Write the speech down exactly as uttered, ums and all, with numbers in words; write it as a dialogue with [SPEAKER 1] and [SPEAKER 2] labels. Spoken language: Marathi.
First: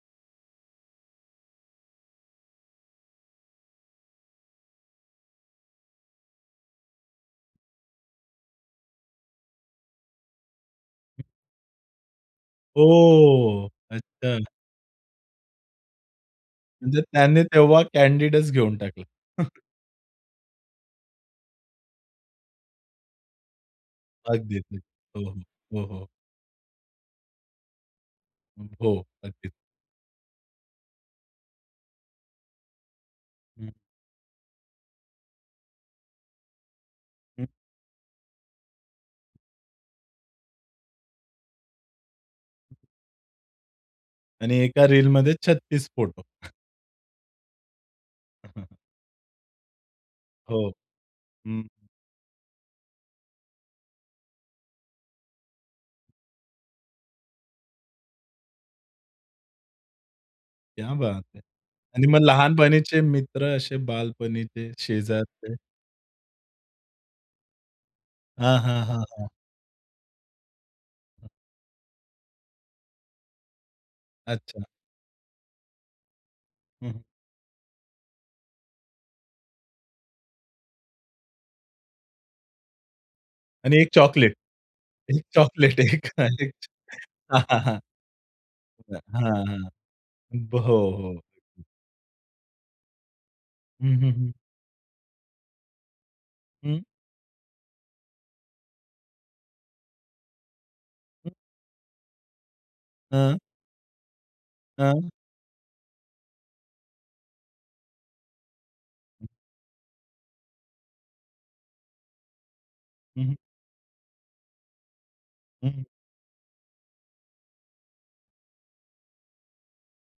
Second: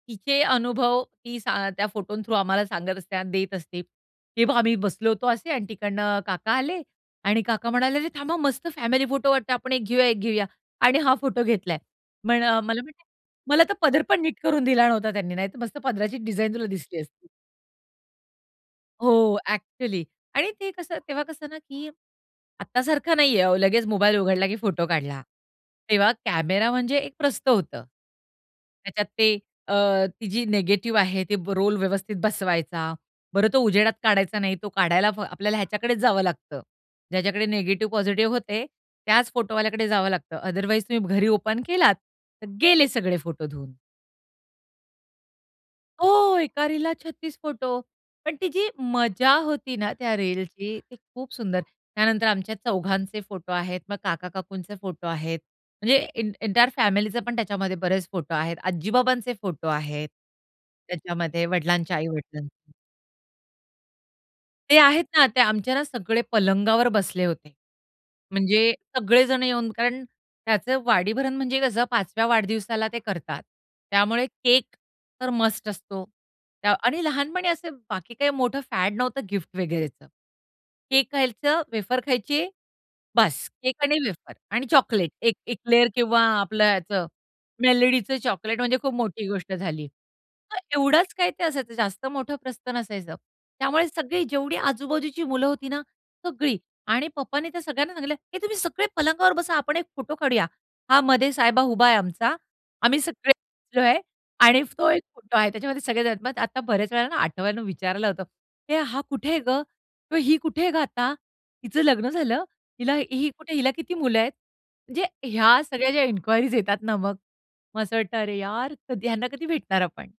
[SPEAKER 1] तिचे अनुभव ती सां त्या फोटों थ्रू आम्हाला सांगत असते आणि देत असते. हे बघ आम्ही बसलो होतो असे आणि तिकडनं काका आले आणि काका म्हणाले, "अरे थांबा मस्त फॅमिली फोटो वाटतं, आपण एक घेऊया, एक घेऊया." आणि हा
[SPEAKER 2] हं.
[SPEAKER 1] फोटो घेतलाय. पण मला म्हणे, "मला
[SPEAKER 2] ओ!
[SPEAKER 1] तर पदर पण
[SPEAKER 2] अच्छा.
[SPEAKER 1] नीट करून दिला नव्हता त्यांनी, नाहीतर मस्त पदराची डिझाइन तुला दिसली
[SPEAKER 2] म्हणजे
[SPEAKER 1] असती."
[SPEAKER 2] त्याने तेव्हा कॅन्डीडच घेऊन टाकला.
[SPEAKER 1] हो. ॲक्चुअली आणि ते कसं तेव्हा कसं ना, की आत्तासारखं नाहीये हो, लगेच मोबाईल उघडला की
[SPEAKER 2] अगदीच.
[SPEAKER 1] फोटो काढला.
[SPEAKER 2] हो, हो. हो, हो.
[SPEAKER 1] तेव्हा कॅमेरा म्हणजे एक प्रस्थ होतं.
[SPEAKER 2] हं, हो.
[SPEAKER 1] त्याच्यात ते
[SPEAKER 2] अगदीच.
[SPEAKER 1] अ, ती जी निगेटिव्ह आहे ती रोल व्यवस्थित बसवायचा. बरं तो
[SPEAKER 2] हं.
[SPEAKER 1] उजेडात काढायचा नाही. तो काढायला आपल्याला ह्याच्याकडेच जावं लागतं.
[SPEAKER 2] हं.
[SPEAKER 1] ज्याच्याकडे निगेटिव्ह, पॉझिटिव्ह होते त्याच फोटोवाल्याकडे जावं लागतं, अदरवाईज तुम्ही घरी ओपन केलात, तर गेले सगळे फोटो धुऊन.
[SPEAKER 2] आणि एका रीलमध्ये छत्तीस फोटो.
[SPEAKER 1] हो, एका रीलला छत्तीस फोटो. पण ती
[SPEAKER 2] हं, हं,
[SPEAKER 1] जी
[SPEAKER 2] हं.
[SPEAKER 1] मजा होती ना, त्या
[SPEAKER 2] हो.
[SPEAKER 1] रीलची, ती खूप सुंदर.
[SPEAKER 2] हं.
[SPEAKER 1] त्यानंतर आमच्या चौघांचे फोटो आहेत. मग काका-काकूंचे फोटो आहेत. म्हणजे एं एंटायर फॅमिलीचे पण त्याच्यामध्ये बरेच फोटो आहेत. आजी-बाबांचे फोटो आहेत.
[SPEAKER 2] क्या बात है!
[SPEAKER 1] त्याच्यामध्ये वडिलांच्या
[SPEAKER 2] आणि मग
[SPEAKER 1] आई-वडिलांचे
[SPEAKER 2] लहानपणीचे मित्र असे बालपणीचे,
[SPEAKER 1] ते आहेत ना, ते
[SPEAKER 2] शेजारचे?
[SPEAKER 1] आमच्या ना सगळे पलंगावर बसले होते.
[SPEAKER 2] हां,
[SPEAKER 1] म्हणजे
[SPEAKER 2] हां, हां, हां.
[SPEAKER 1] सगळेजण येऊन कारण त्याचं
[SPEAKER 2] हं.
[SPEAKER 1] वाढीभरण म्हणजे कसं पाच व्या वाढदिवसाला ते करतात. त्यामुळे
[SPEAKER 2] अच्छा.
[SPEAKER 1] केक तर मस्ट असतो
[SPEAKER 2] हं,
[SPEAKER 1] आणि
[SPEAKER 2] हं.
[SPEAKER 1] ते लहानपणी असं बाकी काही मोठं फॅड नव्हतं गिफ्ट वगैरेच. केक खायचं, वेफर खायचे बस.
[SPEAKER 2] आणि
[SPEAKER 1] केक
[SPEAKER 2] एक
[SPEAKER 1] आणि
[SPEAKER 2] चॉकलेट.
[SPEAKER 1] वेफर आणि चॉकलेट
[SPEAKER 2] एक
[SPEAKER 1] एक
[SPEAKER 2] चॉकलेट,
[SPEAKER 1] एक्लियर्स
[SPEAKER 2] एक
[SPEAKER 1] किंवा
[SPEAKER 2] हां, एक
[SPEAKER 1] आपलं ह्याचं
[SPEAKER 2] चॉ हां, हां.
[SPEAKER 1] मेलडीचं चॉकलेट म्हणजे खूप मोठी
[SPEAKER 2] हां,
[SPEAKER 1] गोष्ट
[SPEAKER 2] हां.
[SPEAKER 1] झाली. तर
[SPEAKER 2] ब हो, हो.
[SPEAKER 1] एवढाच काय ते
[SPEAKER 2] हं.
[SPEAKER 1] असायचं. जास्त मोठं प्रस्थ नसायचं. त्यामुळे
[SPEAKER 2] हं, हं,
[SPEAKER 1] सगळी
[SPEAKER 2] हं.
[SPEAKER 1] जेवढी आजू-बाजूची मुलं होती ना, सगळी
[SPEAKER 2] हं.
[SPEAKER 1] आणि पप्पानी त्या सगळ्यांना सांगितलं, "हे तुम्ही सगळे पलंगावर बसा, आपण एक फोटो काढूया." हा मधे
[SPEAKER 2] हं.
[SPEAKER 1] साहेबा उभा आहे आमचा ,आम्ही सगळे
[SPEAKER 2] हां.
[SPEAKER 1] बसलोय आणि तो एक
[SPEAKER 2] हां.
[SPEAKER 1] फोटो आहे त्याच्यामध्ये सगळेजण आहेत. मग आता बऱ्याच वेळेला ना, आठवून विचारायला होतं, "हे हा
[SPEAKER 2] हं.
[SPEAKER 1] कुठे ग? ही कुठे ग आता? हिचं लग्न झालं? हिला
[SPEAKER 2] हं,
[SPEAKER 1] ही
[SPEAKER 2] हं.
[SPEAKER 1] कुठे? हिला किती मुलं आहेत?" म्हणजे ह्या
[SPEAKER 2] हं, हं.
[SPEAKER 1] सगळ्या ज्या इन्क्वायरीज येतात ना मग, मग असं वाटत अरे यार, कधी ह्यांना कधी भेटणार आपण.